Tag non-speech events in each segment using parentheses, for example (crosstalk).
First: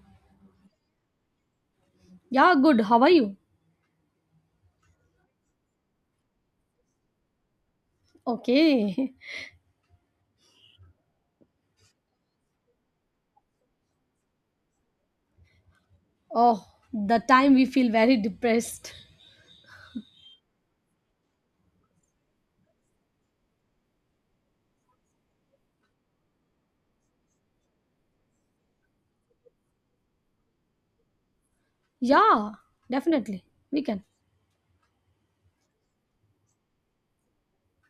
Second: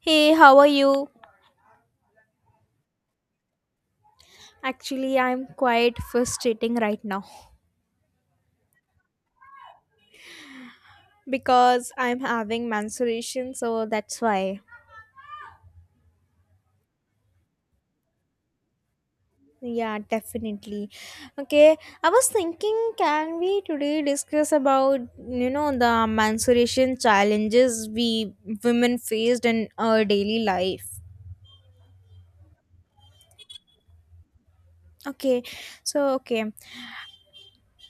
Hey, how are you? Yeah, good. How are you? Actually, I'm quite frustrating right now Okay. (laughs) because I'm having menstruation, so that's why. Oh, the time we feel very depressed. Yeah, definitely. Okay, I was thinking, can we today discuss about you know the menstruation challenges we women faced in our daily life? Yeah, definitely. We can. Okay, so okay,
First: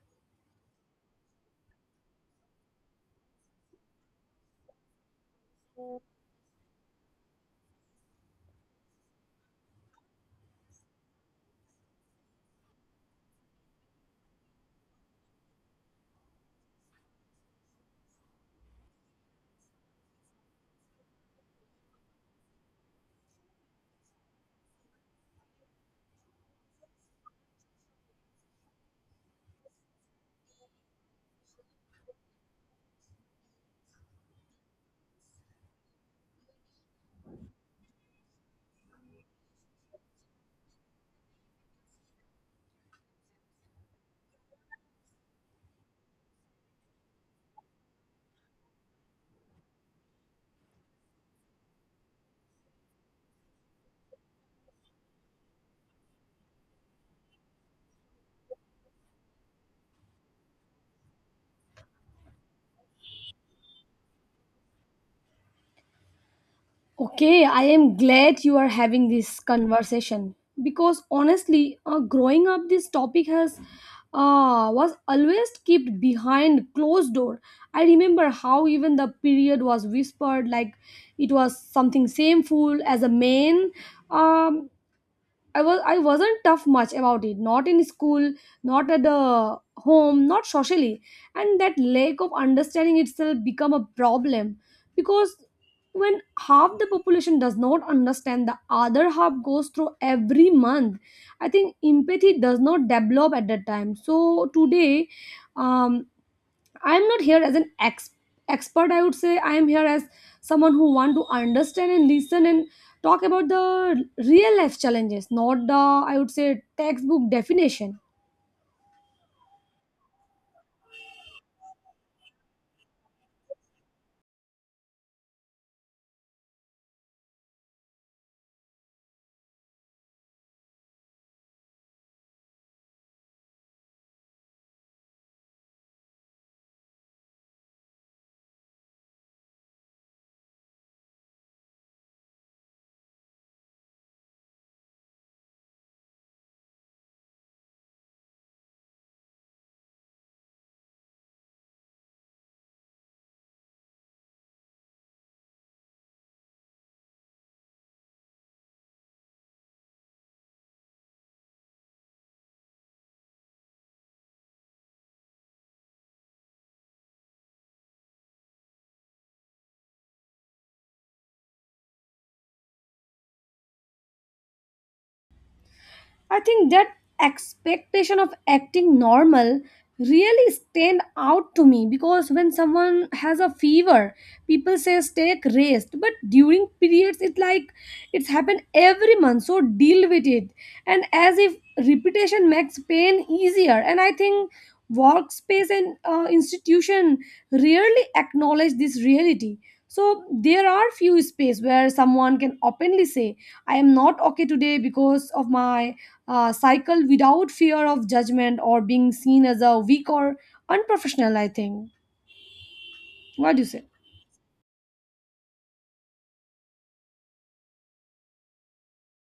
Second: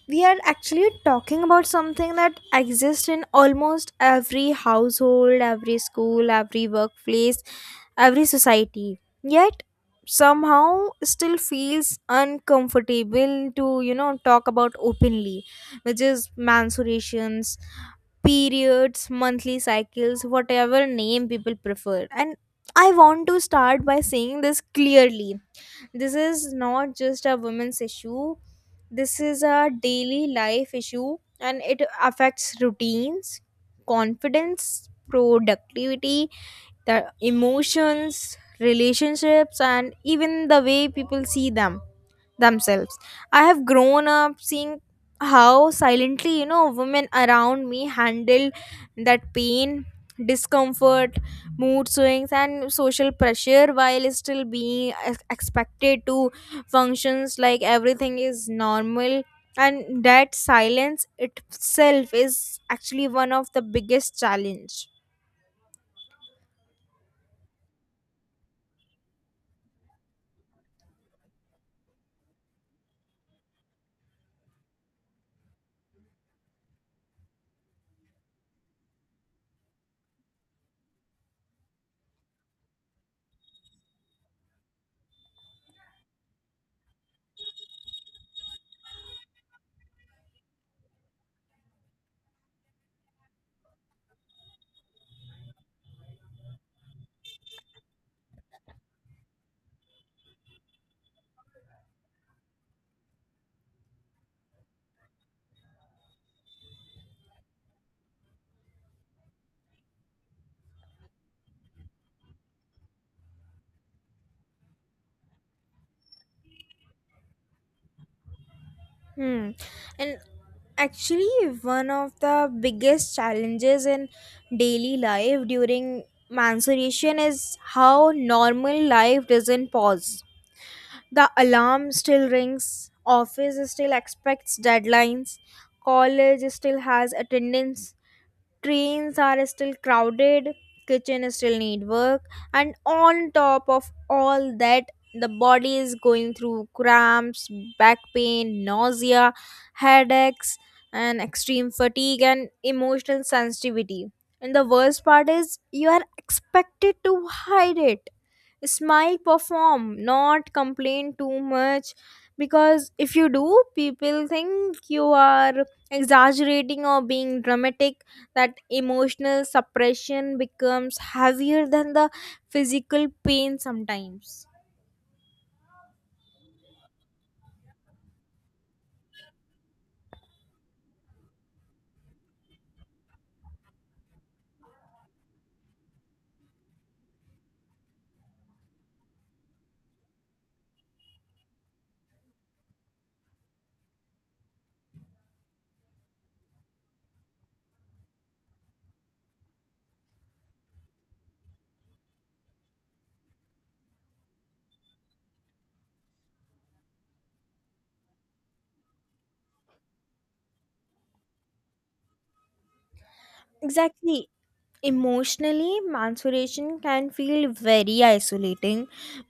we are actually talking about something that exists in almost every household, every school, every workplace, every society. Yet somehow still feels uncomfortable to, you know, talk about openly, which is menstruations, periods, monthly cycles, whatever name people prefer. And I want to start by saying this clearly, this is not just a women's issue, this is a daily life issue, and it affects routines, confidence, productivity, the emotions, relationships, and even the way people see themselves. I have grown up seeing how silently, you know, women around me handle that pain, discomfort, mood swings, and social pressure while still being expected to functions like everything is normal. And that silence itself is actually one of the biggest challenge. Okay, I am glad you are having this conversation because honestly, growing up, this topic has was always kept behind closed door. I remember how even the period was whispered like it was something shameful as a man. Um, I wasn't tough much about it, not in school, not at the home, not socially, and that lack of understanding itself become a problem because when half the population does not understand, the other half goes through every month. I think empathy does not develop at that time. So today, um, I'm not here as an expert. I would say I am here as someone who want to understand and listen and talk about the real life challenges, not the I would say textbook definition. Hmm. And actually one of the biggest challenges in daily life during menstruation is how normal life doesn't pause, the alarm still rings, office still expects deadlines, college still has attendance, trains are still crowded, kitchen still need work, and on top of all that, the body is going through cramps, back pain, nausea, headaches, and extreme fatigue and emotional sensitivity. And the worst part is you are expected to hide it, smile, perform, not complain too much, because if you do, people think you are exaggerating or being dramatic. That emotional suppression becomes heavier than the physical pain sometimes. I think that expectation of acting normal really stand out to me because when someone has a fever, people say take rest, but during periods it's like it's happened every month, so deal with it. And as if repetition makes pain easier. And I think workspace and institution rarely acknowledge this reality. So there are few space where someone can openly say, I am not okay today because of my cycle without fear of judgment or being seen as a weak or unprofessional, I think. What do you say? Exactly. Emotionally, maturation can feel very isolating.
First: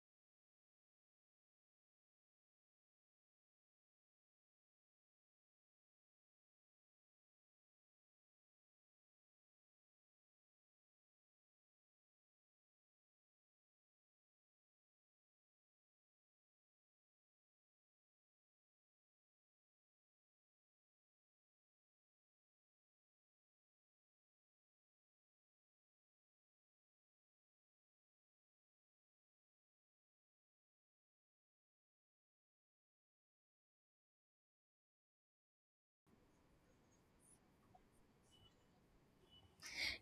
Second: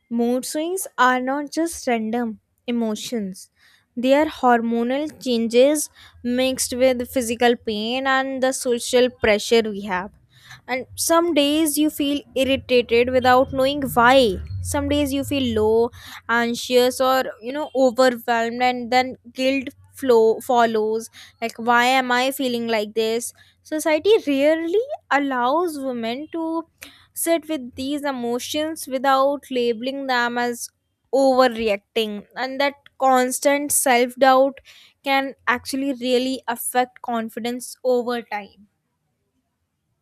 Mood swings are not just random emotions, they are hormonal changes mixed with physical pain and the social pressure we have. And some days you feel irritated without knowing why. Some days you feel low, anxious, or you know, overwhelmed, and then guilt flow follows. Like, why am I feeling like this? Society rarely allows women to sit with these emotions without labeling them as overreacting, and that constant self doubt can actually really affect confidence over time.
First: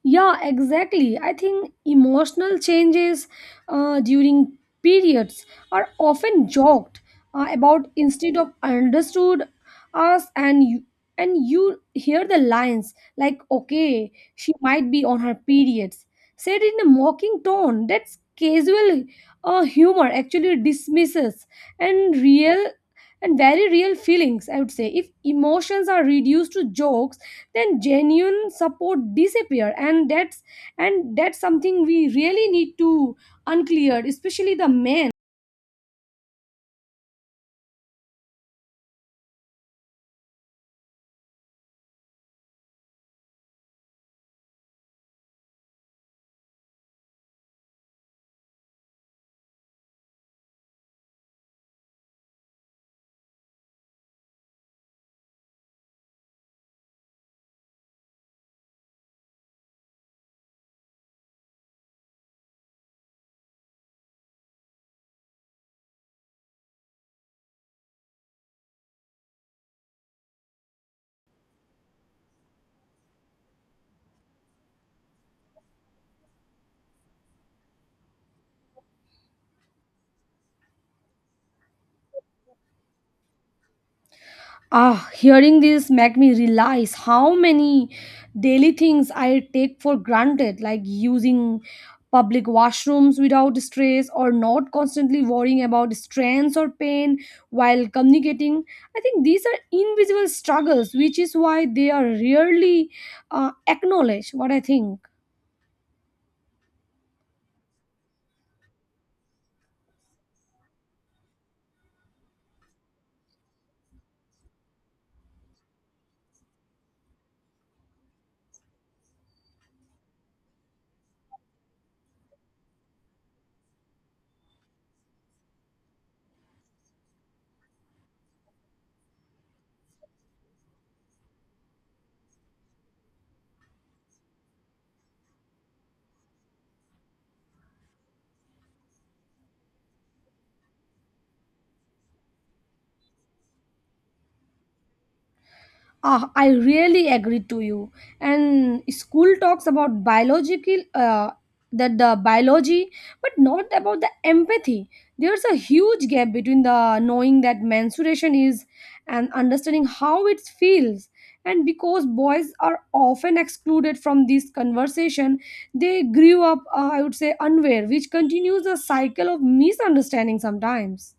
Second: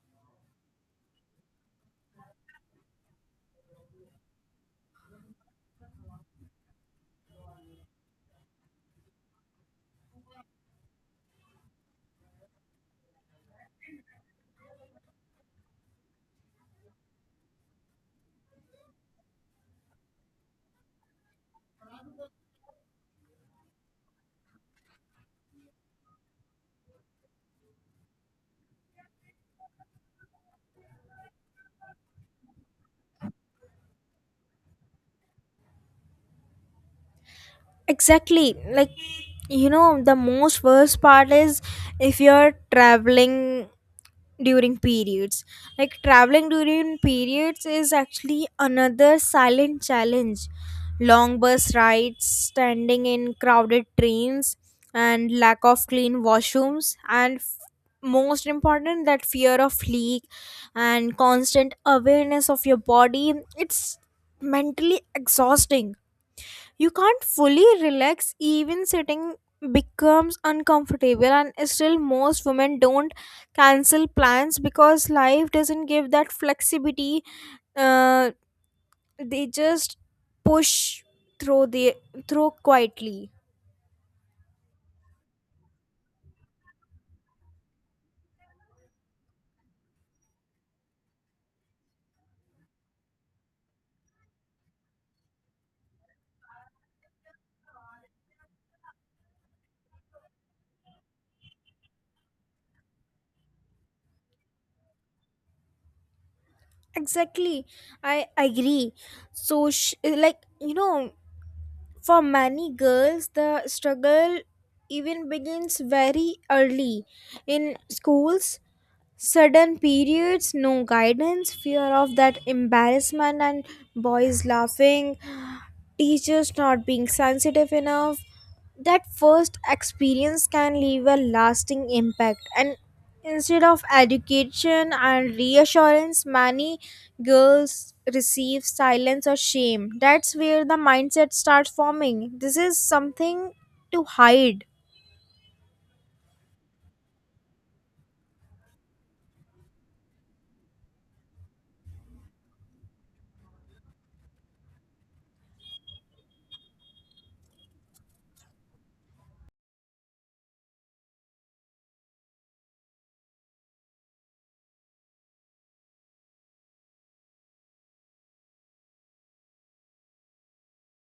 Yeah, exactly. I think emotional changes during periods are often joked about instead of understood us and you hear the lines like okay she might be on her periods said in a mocking tone that's casual humor actually dismisses and real and very real feelings. I would say if emotions are reduced to jokes, then genuine support disappear, and that's something we really need to unclear, especially the men. Exactly. Like, you know, the most worst part is if you're traveling during periods. Like traveling during periods is actually another silent challenge: long bus rides, standing in crowded trains, and lack of clean washrooms, and most important, that fear of leak and constant awareness of your body. It's mentally exhausting. You can't fully relax, even sitting becomes uncomfortable, and still most women don't cancel plans because life doesn't give that flexibility. uh, they just push through the through quietly. Ah, hearing this make me realize how many daily things I take for granted, like using public washrooms without stress or not constantly worrying about strains or pain while communicating. I think these are invisible struggles, which is why they are rarely uh, acknowledged, what I think. Exactly, I agree. So like, you know, for many girls the struggle even begins very early in schools. Sudden periods, no guidance, fear of that embarrassment, and boys laughing, teachers not being sensitive enough. That first experience can leave a lasting impact, and instead of education and reassurance, many girls receive silence or shame. That's where the mindset starts forming. This is something to hide. Ah, I really agree to you. And school talks about biological, that the biology, but not about the empathy. There's a huge gap between the knowing that menstruation is and understanding how it feels. And because boys are often excluded from this conversation, they grew up, I would say, unaware, which continues a cycle of misunderstanding sometimes.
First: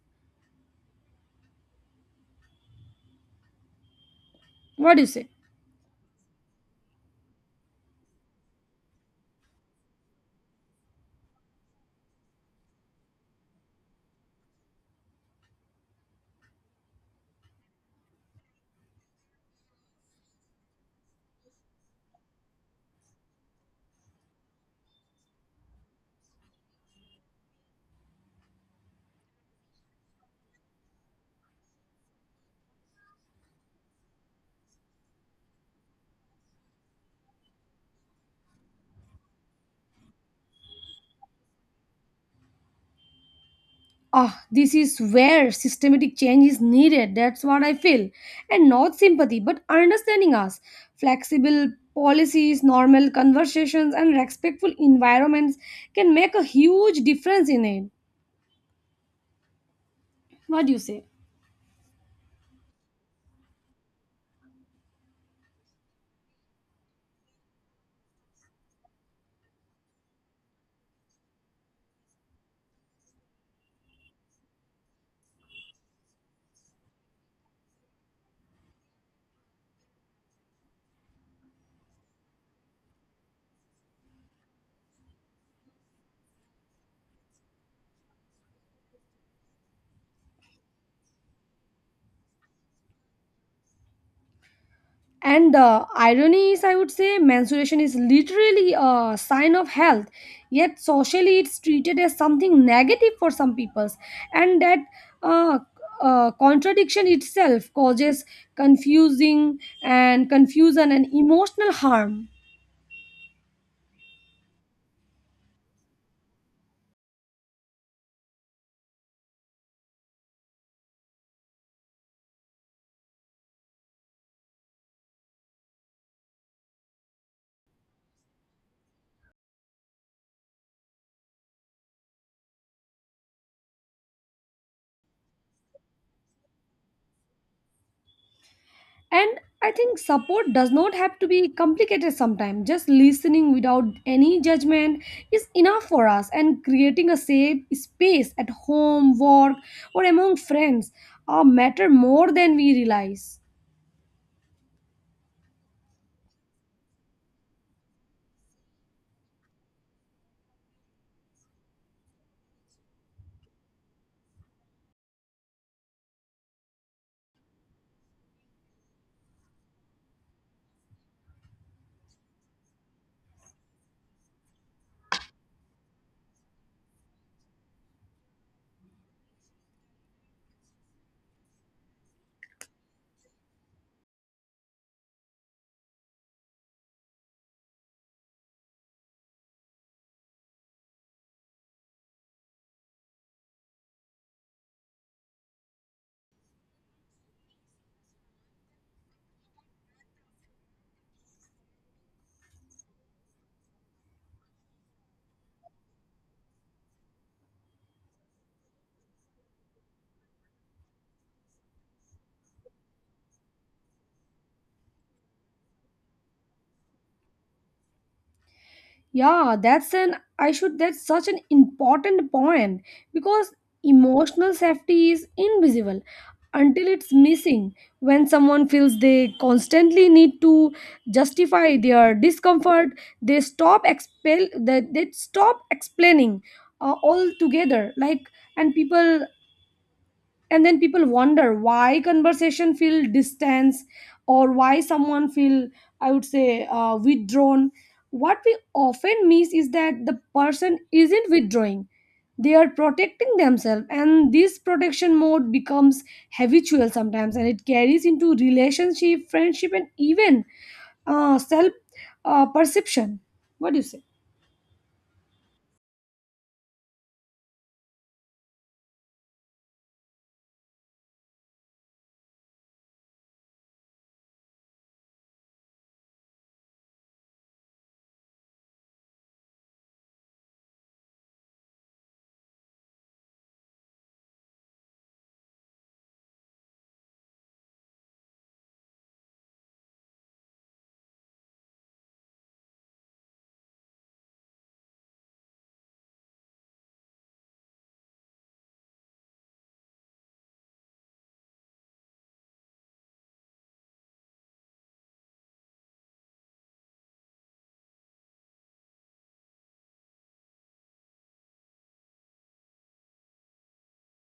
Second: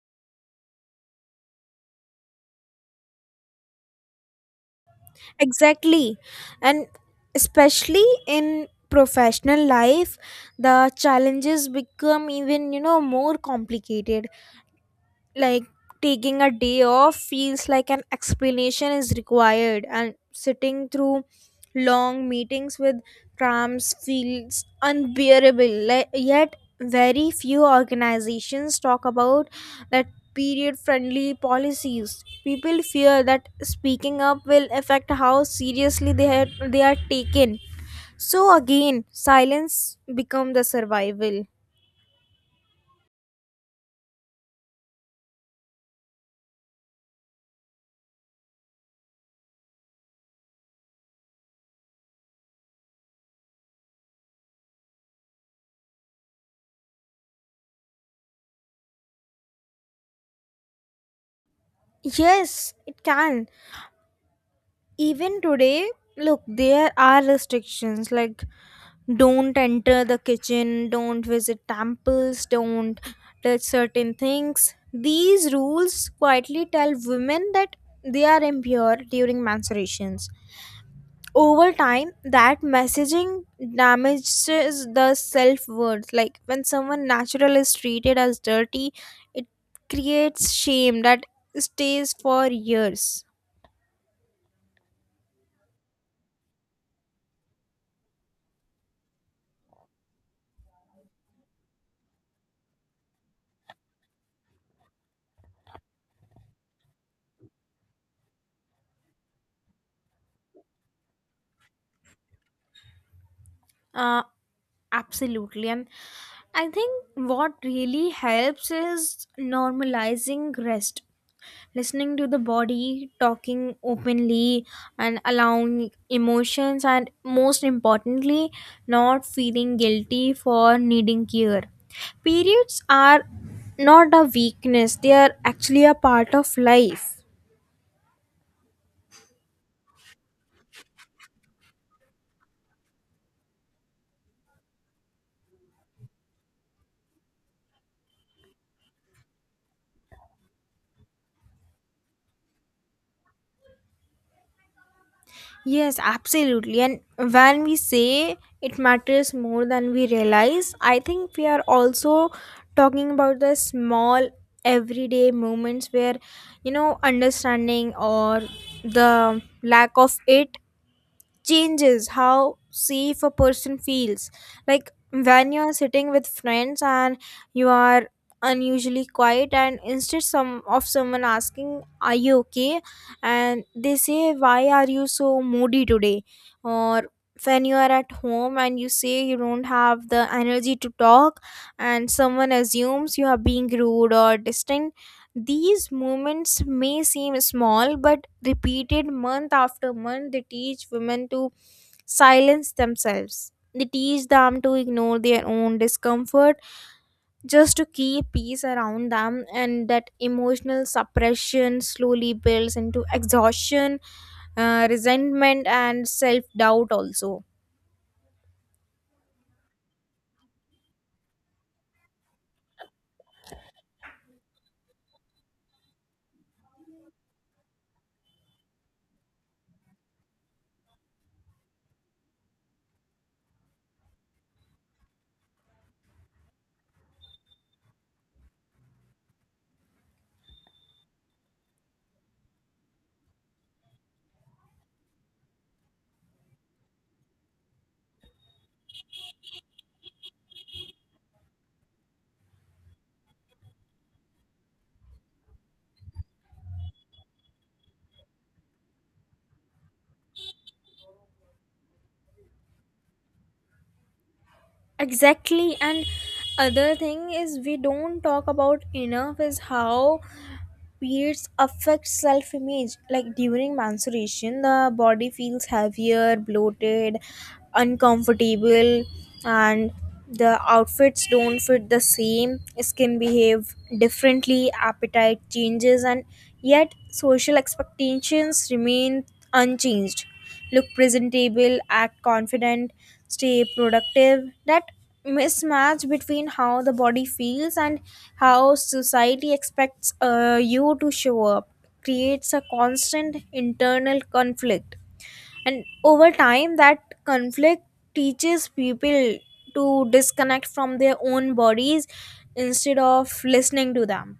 What do you say? Exactly. And especially in professional life, the challenges become even, you know, more complicated. Like taking a day off feels like an explanation is required, and sitting through long meetings with trams feels unbearable, like, yet very few organizations talk about that, period friendly policies. People fear that speaking up will affect how seriously they are taken, so again silence become the survival. Ah, this is where systematic change is needed. That's what I feel. And not sympathy, but understanding us. Flexible policies, normal conversations, and respectful environments can make a huge difference in it. What do you say? Yes, it can. Even today, look, there are restrictions like don't enter the kitchen, don't visit temples, don't touch certain things. These rules quietly tell women that they are impure during menstruations. Over time that messaging damages the self-worth. Like when someone natural is treated as dirty, it creates shame that stays for years. And the irony is, I would say, menstruation is literally a sign of health, yet socially it's treated as something negative for some peoples, and that uh, contradiction itself causes confusing and confusion and emotional harm. uh, Absolutely. And I think what really helps is normalizing rest, listening to the body, talking openly, and allowing emotions, and most importantly, not feeling guilty for needing care. Periods are not a weakness, they are actually a part of life. And I think support does not have to be complicated sometimes. Just listening without any judgment is enough for us, and creating a safe space at home, work, or among friends matter more than we realize. Yes, absolutely. And when we say it matters more than we realize, I think we are also talking about the small everyday moments where, you know, understanding or the lack of it changes how safe a person feels. Like when you are sitting with friends and you are unusually quiet, and instead someone asking, are you okay, and they say, why are you so moody today, or when you are at home and you say you don't have the energy to talk and someone assumes you are being rude or distant, these moments may seem small, but repeated month after month, they teach women to silence themselves. They teach them to ignore their own discomfort just to keep peace around them, and that emotional suppression slowly builds into exhaustion, resentment, and self doubt also. Yeah, that's an I should that's such an important point because emotional safety is invisible until it's missing. When someone feels they constantly need to justify their discomfort, they stop expel that they stop explaining altogether. Like, and people and then people wonder why conversation feel distance or why someone feel, I would say, withdrawn. What we often miss is that the person isn't withdrawing, they are protecting themselves, and this protection mode becomes habitual sometimes, and it carries into relationship, friendship, and even self perception. What do you say? Exactly, and other thing is we don't talk about enough is how periods affect self image. Like during menstruation, the body feels heavier, bloated, uncomfortable, and the outfits don't fit the same. Skin behave differently, appetite changes, and yet social expectations remain unchanged. Look presentable, act confident, stay productive. That mismatch between how the body feels and how society expects you to show up creates a constant internal conflict. And over time, that conflict teaches people to disconnect from their own bodies instead of listening to them.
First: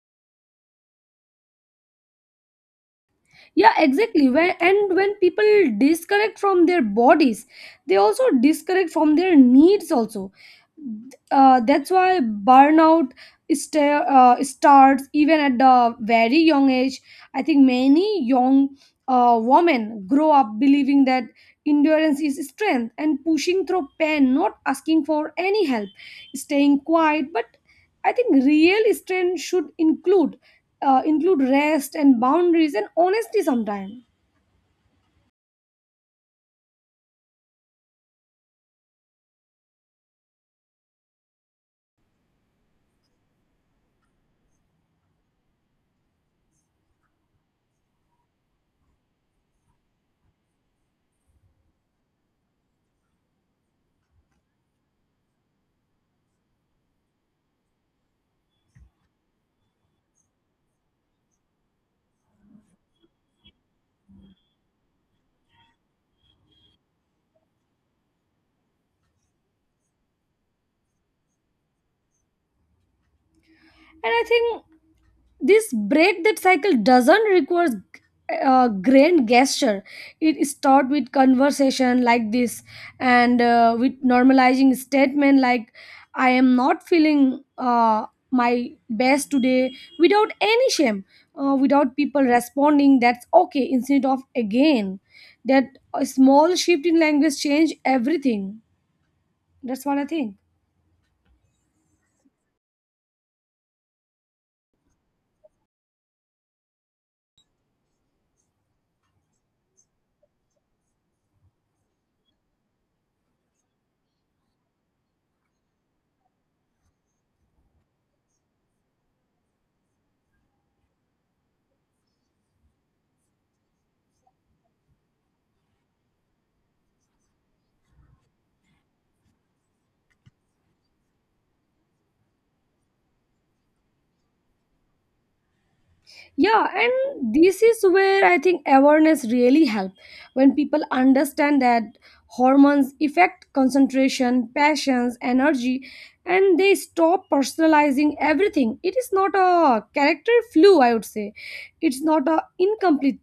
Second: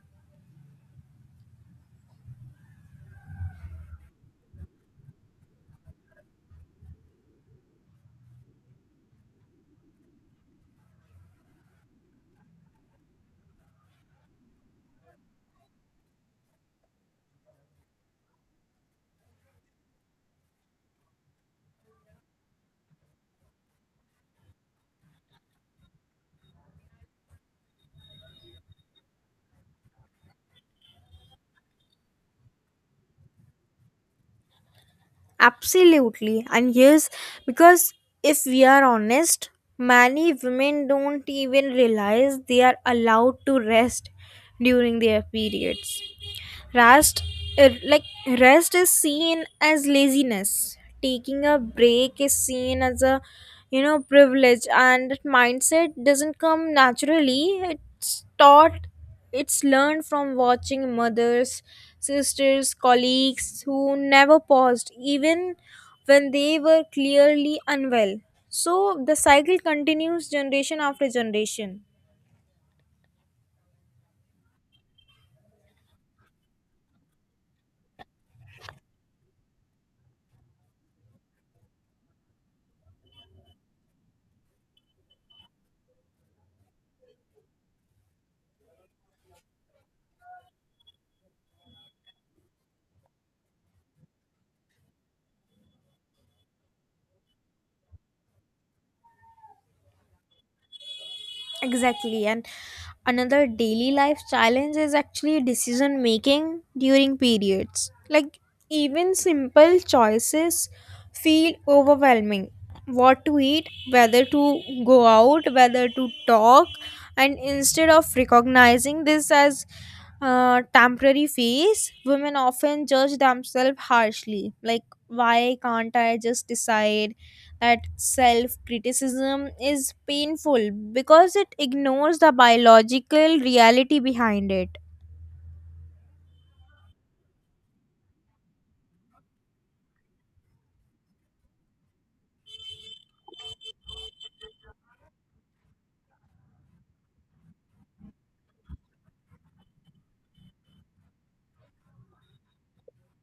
Yeah, exactly. When people disconnect from their bodies, they also disconnect from their needs also. That's why burnout starts even at the very young age. I think many young a woman grow up believing that endurance is strength and pushing through pain, not asking for any help, staying quiet. But I think real strength should include rest and boundaries and honesty sometimes. Absolutely. And yes, because if we are honest, many women don't even realize they are allowed to rest during their periods. Rest, uh, like Rest is seen as laziness. Taking a break is seen as a, you know, privilege, and that mindset doesn't come naturally. It's taught, it's learned from watching mothers, sisters, colleagues who never paused even when they were clearly unwell. So the cycle continues generation after generation. And I think this break that cycle doesn't require a grand gesture. It starts with conversation like this and with normalizing statement like I am not feeling, my best today without any shame, without people responding that's okay instead of again that. A small shift in language change everything, that's what I think. Exactly. And another daily life challenge is actually decision making during periods. Like, even simple choices feel overwhelming. What to eat, whether to go out, whether to talk, and instead of recognizing this as temporary phase, women often judge themselves harshly. Like, why can't I just decide? That self criticism is painful because it ignores the biological reality behind it. Yeah, and this is where I think awareness really help. When people understand that hormones affect concentration, passions, energy, and they stop personalizing everything, it is not a character flu, I would say. It's not a incomplete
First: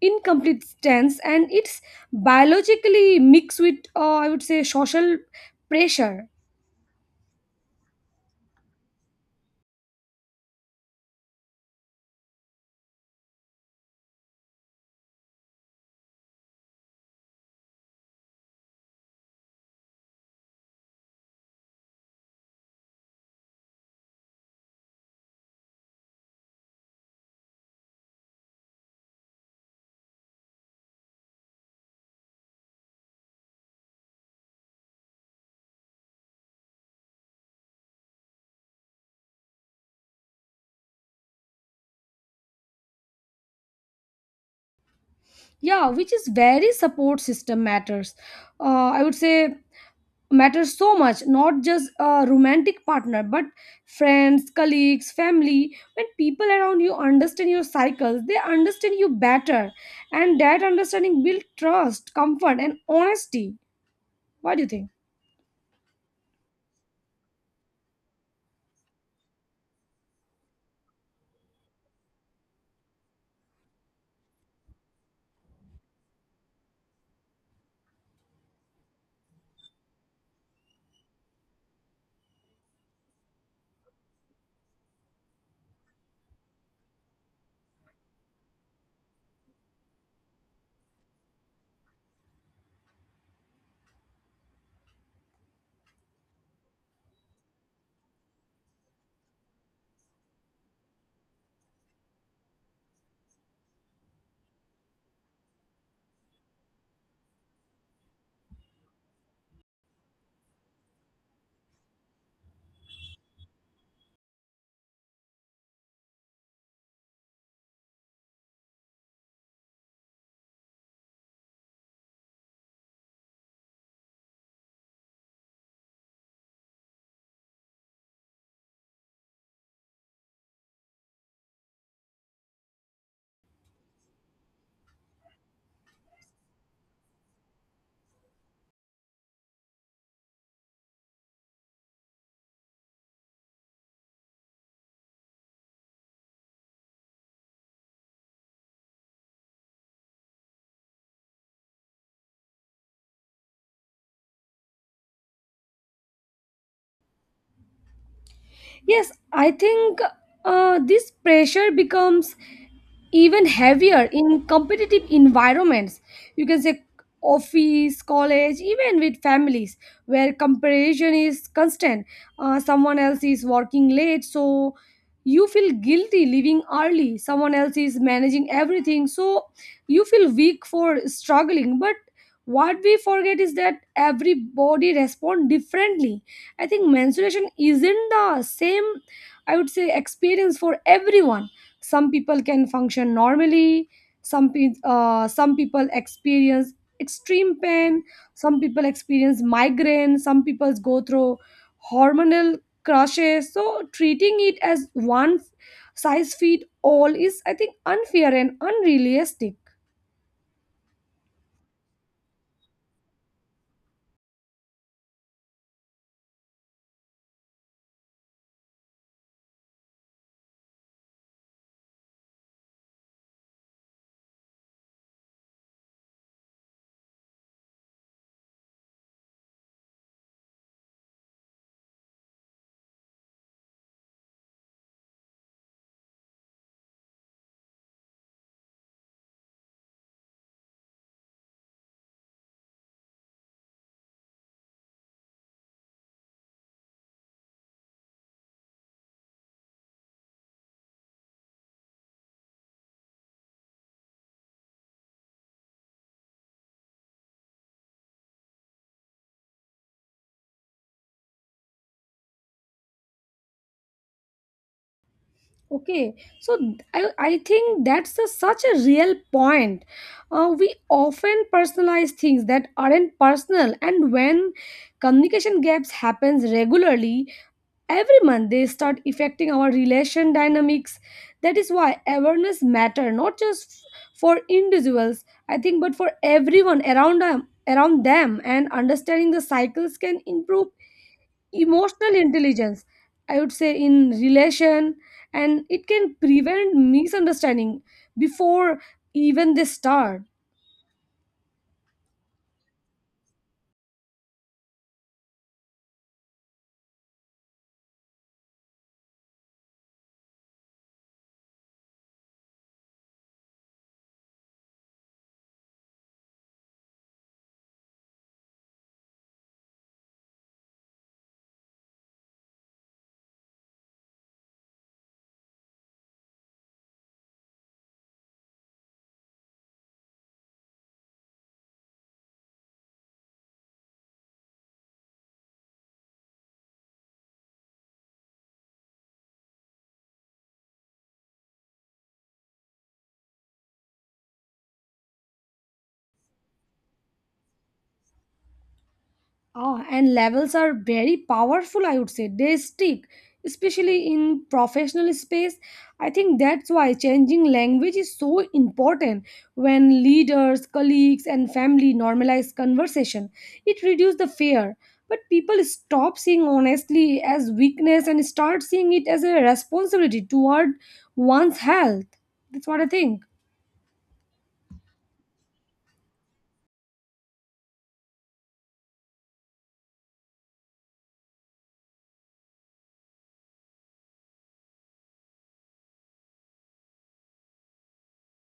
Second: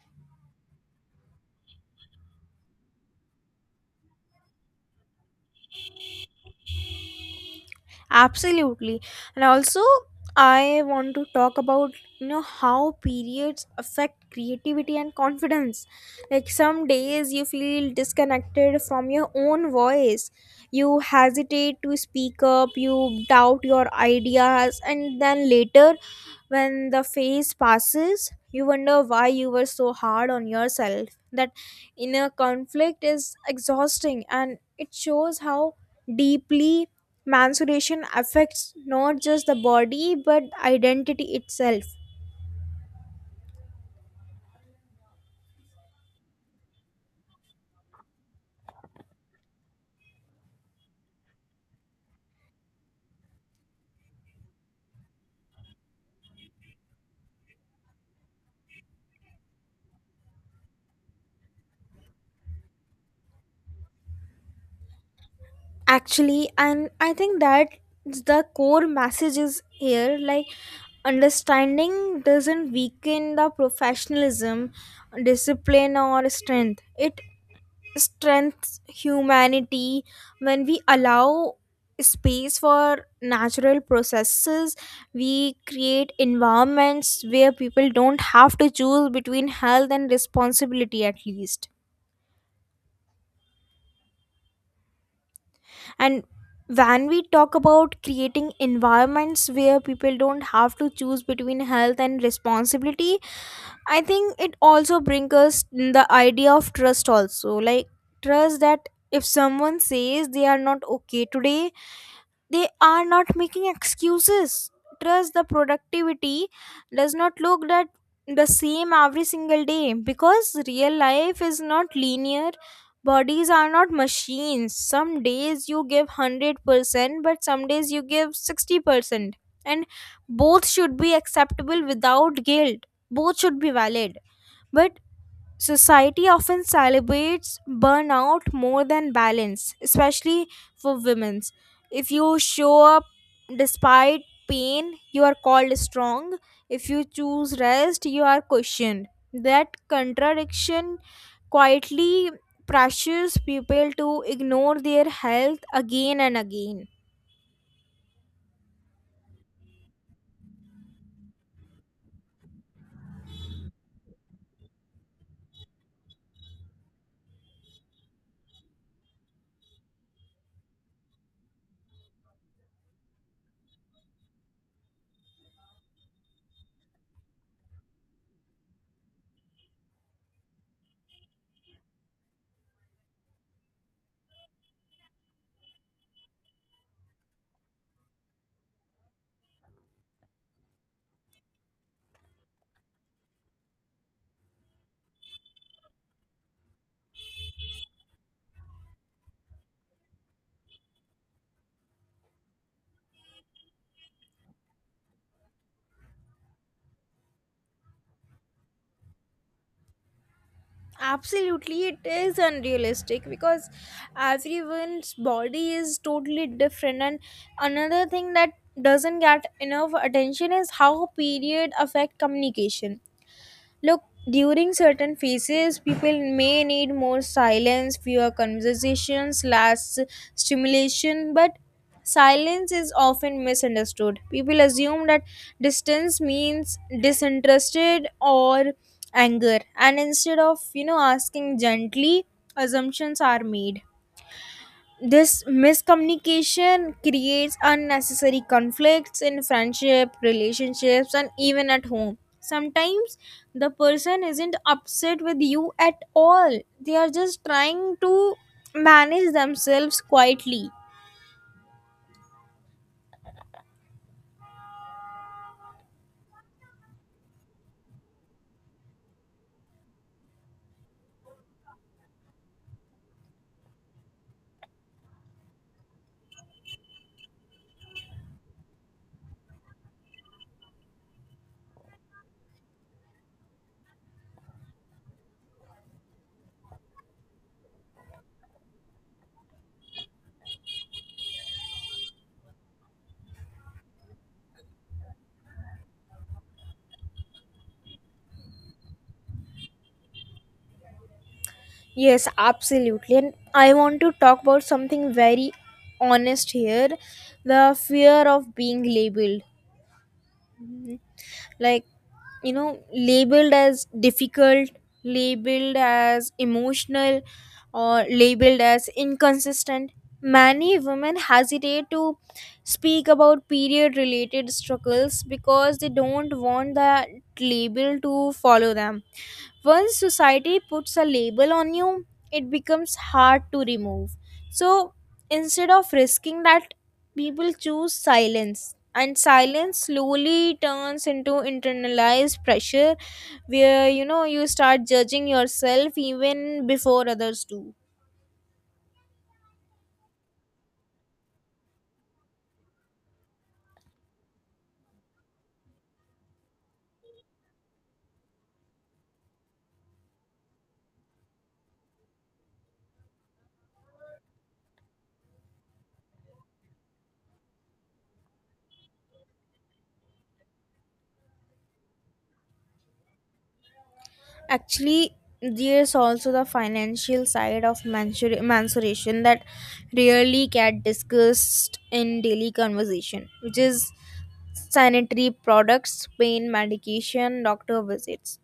stance, and it's biologically mixed with, I would say, social pressure. Absolutely. And also, I want to talk about, you know, how periods affect creativity and confidence. Like some days you feel disconnected from your own voice, you hesitate to speak up, you doubt your ideas, and then later, when the phase passes, you wonder why you were so hard on yourself. That inner conflict is exhausting and it shows how deeply menstruation affects not just the body but identity itself. Yeah, which is very support system matters, I would say, matters so much, not just a romantic partner but friends, colleagues, family. When people around you understand your cycles, they understand you better, and that understanding builds trust, comfort, and honesty. What do you think? Actually, and I think that the core message is here, like understanding doesn't weaken the professionalism, discipline or strength, it strengths humanity. When we allow space for natural processes, we create environments where people don't have to choose between health and responsibility, at least. And when we talk about creating environments where people don't have to choose between health and responsibility, I think it also brings us the idea of trust also. Like trust that if someone says they are not okay today, they are not making excuses. Trust the productivity does not look that the same every single day because real life is not linear. Bodies are not machines, some days you give 100% but some days you give 60%, and both should be acceptable without guilt, both should be valid. But society often celebrates burnout more than balance, especially for women. If you show up despite pain, you are called strong. If you choose rest, you are questioned. That contradiction quietly pressures people to ignore their health again and again. Yes, I think this pressure becomes even heavier in competitive environments. You can say office, college, even with families where comparison is constant. Someone else is working late, so you feel guilty leaving early. Someone else is managing everything, so you feel weak for struggling. But what we forget is that everybody responds differently. I think menstruation isn't the same, I would say, experience for everyone. Some people can function normally, some people experience extreme pain, some people experience migraine, some people go through hormonal crashes. So, treating it as one size fit all is, I think, unfair and unrealistic. Absolutely, it is unrealistic because everyone's body is totally different. And another thing that doesn't get enough attention is how period affect communication. Look, during certain phases, people may need more silence, fewer conversations, less stimulation, but silence is often misunderstood. People assume that distance means disinterested or anger, and instead of, you know, asking gently, assumptions are made. This miscommunication creates unnecessary conflicts in friendship, relationships, and even at home. Sometimes the person isn't upset with you at all, they are just trying to manage themselves quietly. Okay, so I think that's a, such a real point. We often personalize things that aren't personal, and when communication gaps happens regularly every month, they start affecting our relation dynamics. That is why awareness matter, not just for individuals, I think, but for everyone around them. Around them, and understanding the cycles can improve emotional intelligence, I would say, in relation, and it can prevent misunderstanding before even they start. Yes, absolutely. And I want to talk about something very honest here, the fear of being labeled. Like, you know, labeled as difficult, labeled as emotional, or labeled as inconsistent. Many women hesitate to speak about period related struggles because they don't want that label to follow them. Once society puts a label on you, it becomes hard to remove. So instead of risking that, people choose silence. And silence slowly turns into internalized pressure where, you know, you start judging yourself even before others do. Ah, and levels are very powerful, I would say. They stick, especially in professional space. I think that's why changing language is so important. When leaders, colleagues, and family normalize conversation, it reduces the fear. But people stop seeing honestly as weakness and start seeing it as a responsibility toward one's health. That's what I think. Actually, there's also the financial side of mensuration that rarely get discussed in daily conversation, which is sanitary products, pain medication, doctor visits.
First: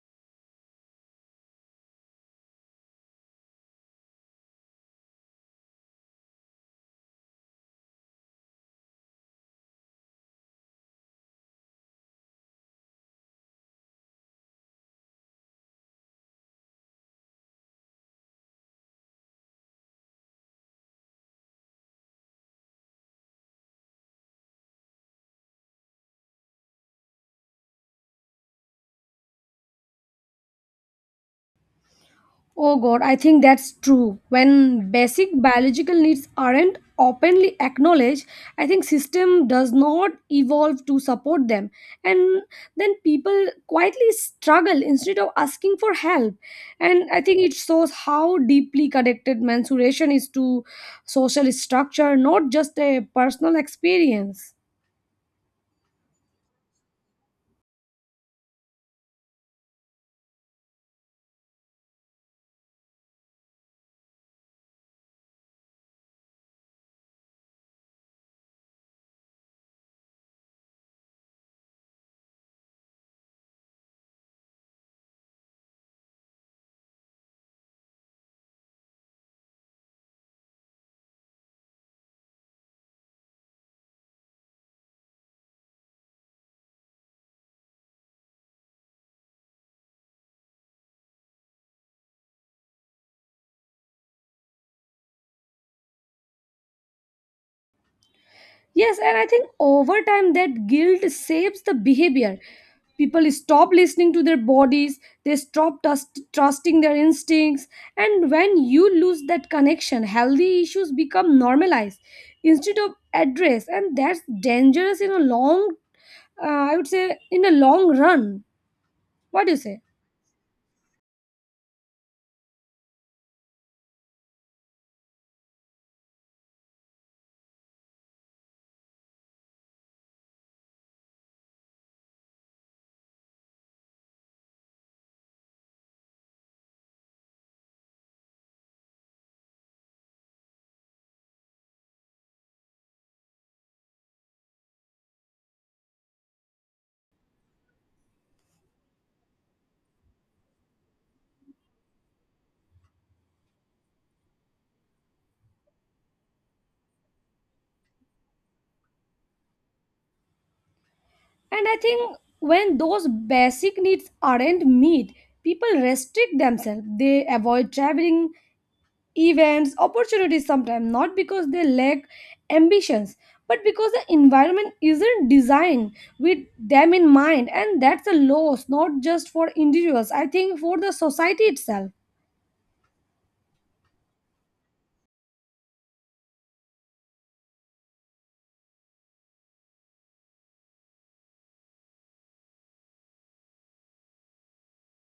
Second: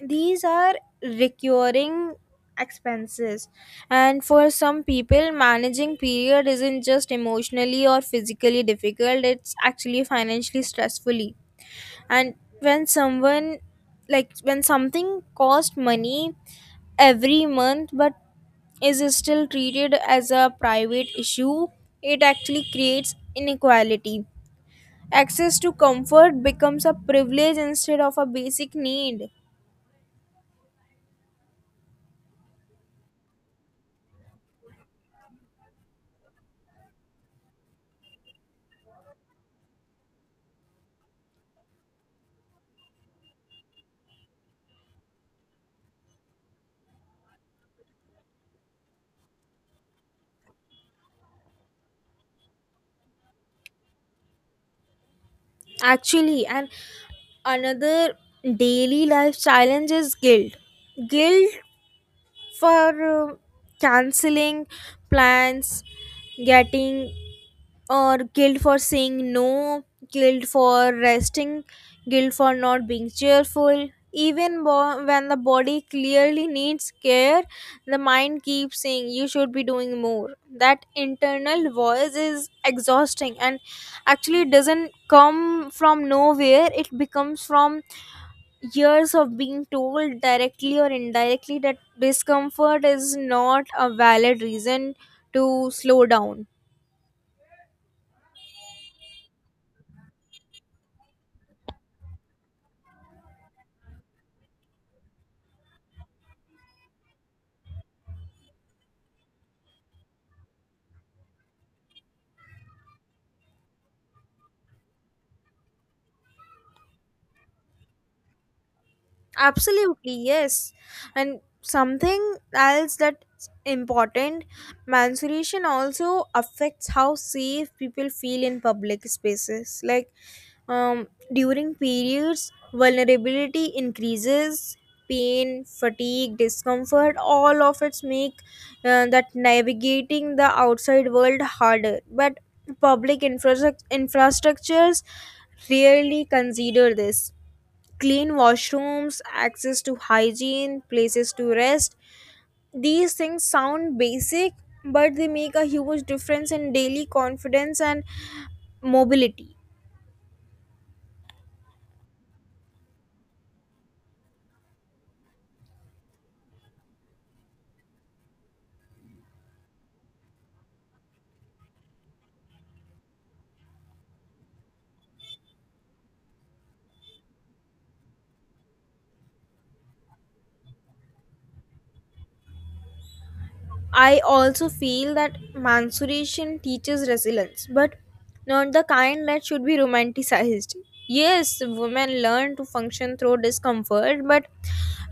These are recurring expenses, and for some people managing period isn't just emotionally or physically difficult, it's actually financially stressfully. And when someone, like when something costs money every month but is still treated as a private issue, it actually creates inequality. Access to comfort becomes a privilege instead of a basic need. Oh God, I think that's true. When basic biological needs aren't openly acknowledged, I think system does not evolve to support them. And then people quietly struggle instead of asking for help. And I think it shows how deeply connected mensuration is to social structure, not just a personal experience. Actually, and another daily life challenge is guilt for canceling plans, getting, or guilt for saying no, guilt for resting, guilt for not being cheerful. When the body clearly needs care, the mind keeps saying you should be doing more. That internal voice is exhausting and actually doesn't come from nowhere. It becomes from years of being told directly or indirectly that discomfort is not a valid reason to slow down. Yes, and I think over time that guilt shapes the behavior. People stop listening to their bodies, they trusting their instincts, and when you lose that connection, healthy issues become normalized instead of addressed, and that's dangerous in a long, I would say, in a long run. What do you say? Absolutely, yes. And something else that's important, menstruation also affects how safe people feel in public spaces. Like during periods, vulnerability increases, pain, fatigue, discomfort, all of it make that navigating the outside world harder. But public infrastructures rarely consider this: clean washrooms, access to hygiene, places to rest. These things sound basic, but they make a huge difference in daily confidence and mobility. And I think when those basic needs aren't met, people restrict themselves. They avoid traveling, events, opportunities sometimes, not because they lack ambitions, but because the environment isn't designed with them in mind. And that's a loss, not just for individuals, I think, for the society itself. I also feel that mensuration teaches resilience, but not the kind that should be romanticized. Yes, women learn to function through discomfort, but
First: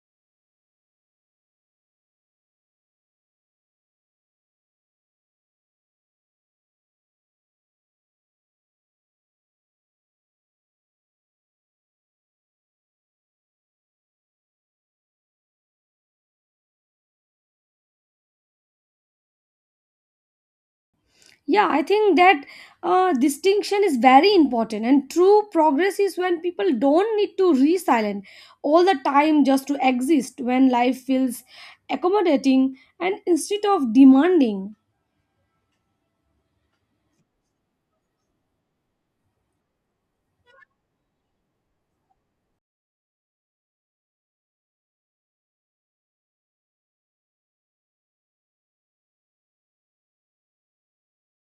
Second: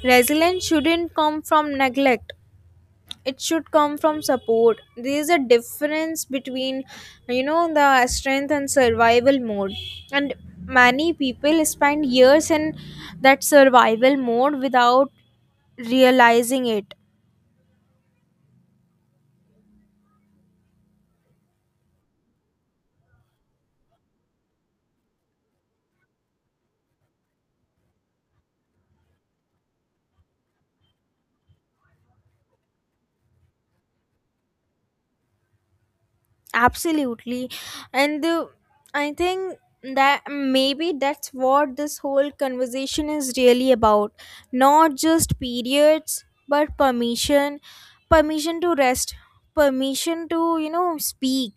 resilience shouldn't come from neglect. It should come from support. There is a difference between, you know, the strength and survival mode, and many people spend years in that survival mode without realizing it. Yeah, I think that distinction is very important, and true progress is when people don't need to re silent all the time just to exist, when life feels accommodating and instead of demanding. Absolutely. And I think that maybe that's what this whole conversation is really about. Not just periods, but permission. Permission to rest, permission to, you know, speak.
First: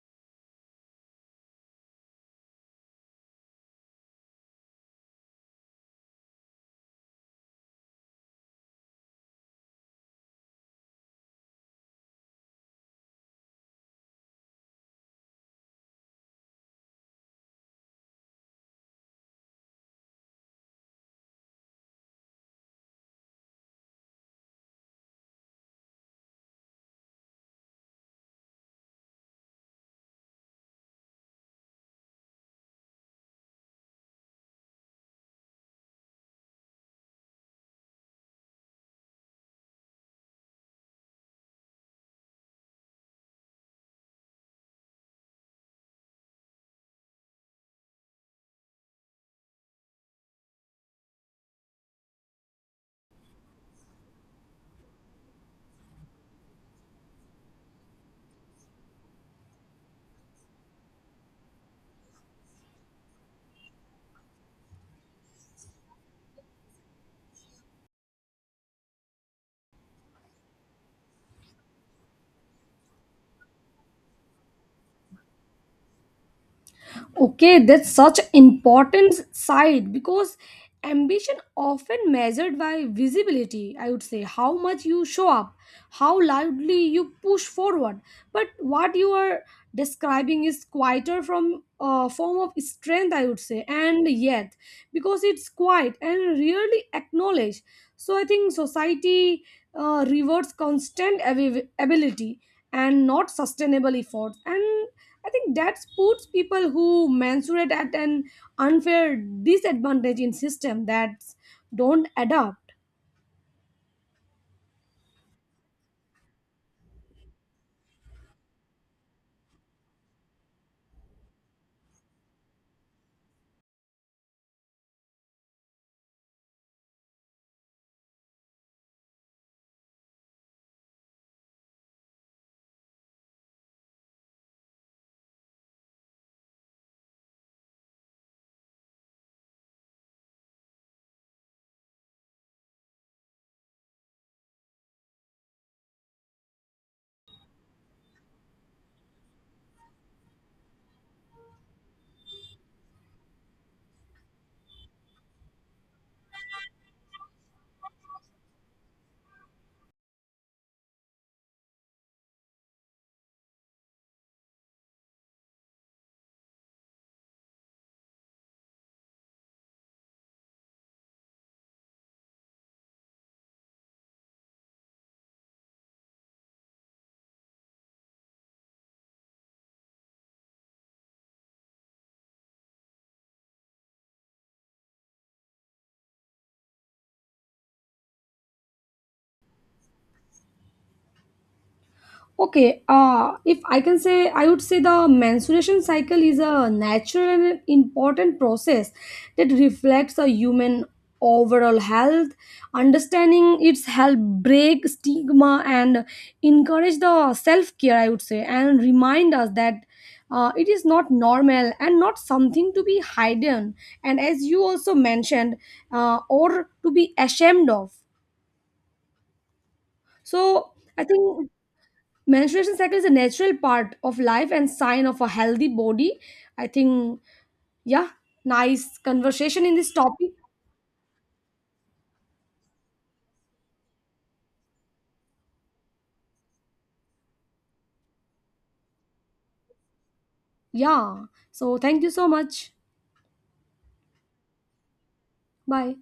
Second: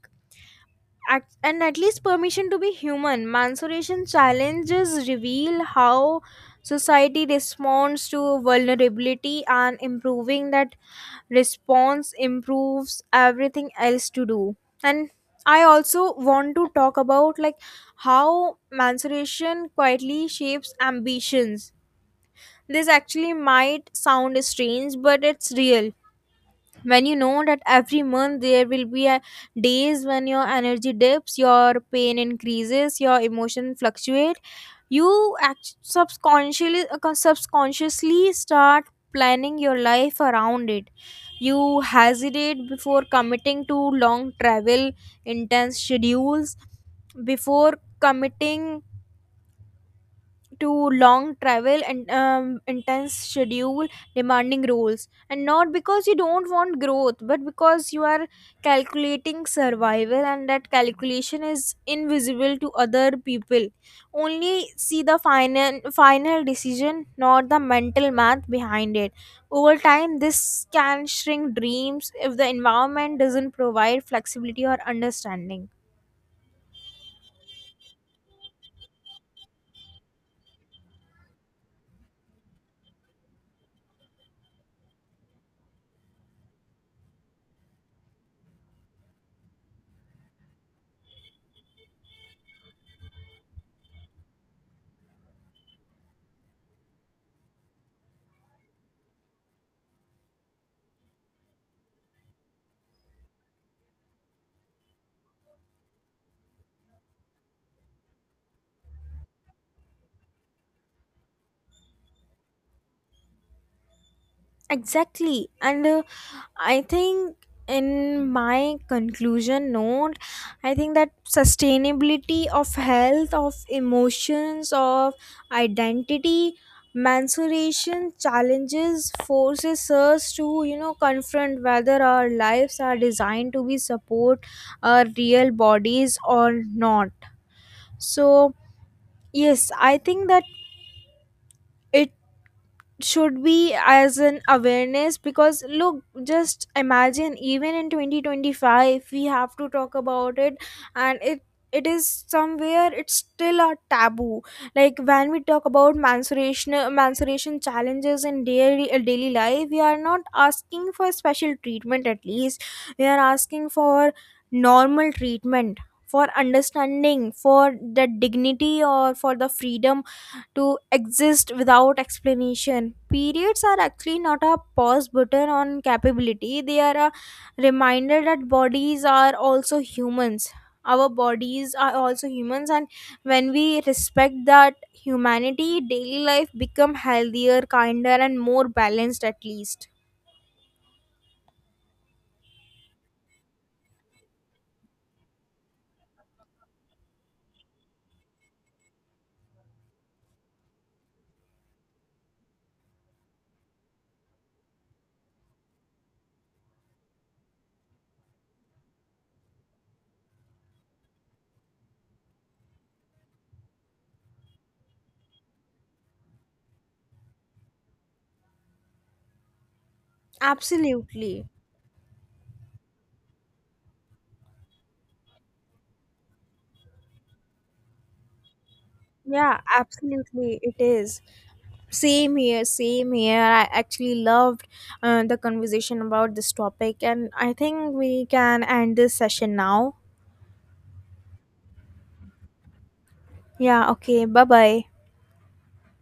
And at least permission to be human. Mansuration challenges reveal how society responds to vulnerability, and improving that response improves everything else to do. And I also want to talk about, like, how mansuration quietly shapes ambitions. This actually might sound strange, but it's real. When you know that every month there will be a days when your energy dips, your pain increases, your emotion fluctuate, you subconsciously, start planning your life around it. You hesitate before committing to long travel, intense schedules, before committing to long travel and intense schedule, demanding rules. And not because you don't want growth, but because you are calculating survival, and that calculation is invisible to other people. Only see the final decision, not the mental math behind it. Over time this can shrink dreams if the environment doesn't provide flexibility or understanding. Okay, that's such important side because ambition often measured by visibility. I would say how much you show up, how loudly you push forward. But what you are describing is quieter from a form of strength, I would say, and yet because it's quiet and rarely acknowledged. So I think society rewards ability and not sustainable efforts, and I think that puts people who mensurate at an unfair disadvantage in system that don't adapt. Exactly. And I think in my conclusion note, I think that sustainability of health, of emotions, of identity, mensuration challenges forces us to, you know, confront whether our lives are designed to be support our real bodies or not. So yes, I think that it should be as an awareness, because look, just imagine even in 2025 we have to talk about it, and it is somewhere it's still a taboo. Like when we talk about menstruation challenges in daily daily life, we are not asking for special treatment. At least we are asking for normal treatment, for understanding, for the dignity, or for the freedom to exist without explanation. Periods are actually not a pause button on capability, they are a reminder that bodies are also humans. Our bodies are also humans, and when we respect that humanity, daily life become healthier, kinder, and more balanced at least. Okay, if I can say, I would say the menstruation cycle is a natural and important process that reflects a human overall health. Understanding its help break stigma and encourage the self care, I would say, and remind us that it is not normal and not something to be hidden, and as you also mentioned, or to be ashamed of. So, I Absolutely. think menstruation cycle is a natural part of life and sign of a healthy body, I think. Yeah, nice Yeah, conversation in this topic. absolutely. It is. Same here. I actually loved the conversation about this topic, and I think we can end this session now. Yeah, so thank you so much. Yeah, okay, bye bye. Bye.